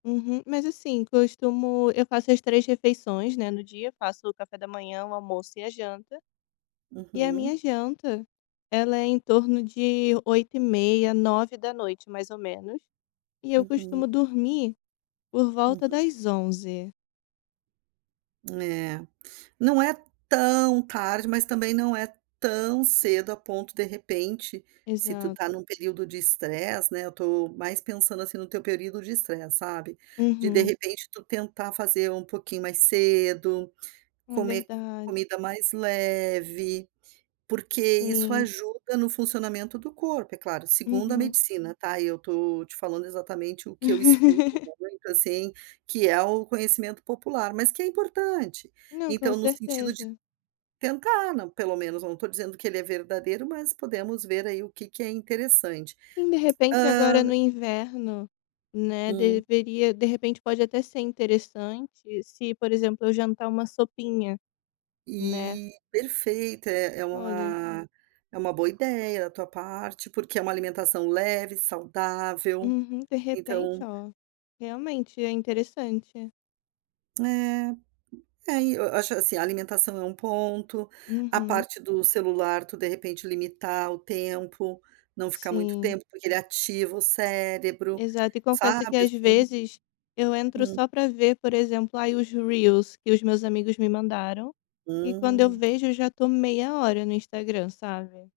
Uhum. Mas, assim, que eu costumo eu faço as 3 refeições, no dia, faço o café da manhã, o almoço, e a janta. E a Uhum. minha janta, ela é em torno de 20:30hrs, 21:00hrs, mais ou menos. E eu Uhum. costumo dormir por volta Uhum. das 23:00 hrs. Eh. Não é tão tarde, mas também não é tão cedo, a ponto de repente, se tu Exato. está num período de stress, né, eu estou mais pensando, assim, no teu período de estresse, sabe, de, de Uhum. repente tu tentar fazer um pouquinho mais cedo, Hum é comer verdade. comida mais leve, porque isso Sim. ajuda no funcionamento do corpo é claro, segundo a Uhum. medicina tá, e eu estou te falando, exatamente o que eu escuto muito, assim, que é o conhecimento popular, mas que é importante. Não, com Então no sentido de certeza. tentar, pelo menos eu não estou dizendo, que ele é verdadeiro, mas podemos ver aí o que que é interessante. Sim, de repente Hã agora no inverno, né, Hum. deveria, de repente pode até ser interessante se, por exemplo, eu jantar uma sopinha, né? E perfeita é é Olha. uma, é uma boa ideia da tua parte, porque é uma alimentação leve, saudável, Uhum, de repente então ó, realmente é interessante. É, é e eu acho, assim, a alimentação é um ponto, a Uhum. parte do celular tu de repente limitar o tempo, não ficar muito Sim. tempo, porque ele ativa o cérebro, Exato, e confesso que sabe, às assim vezes, eu entro hum. só pra ver por exemplo, aí os reels que os meus amigos me mandaram, e quando eu Hum. vejo, eu já estou meia hora no Instagram, sabe?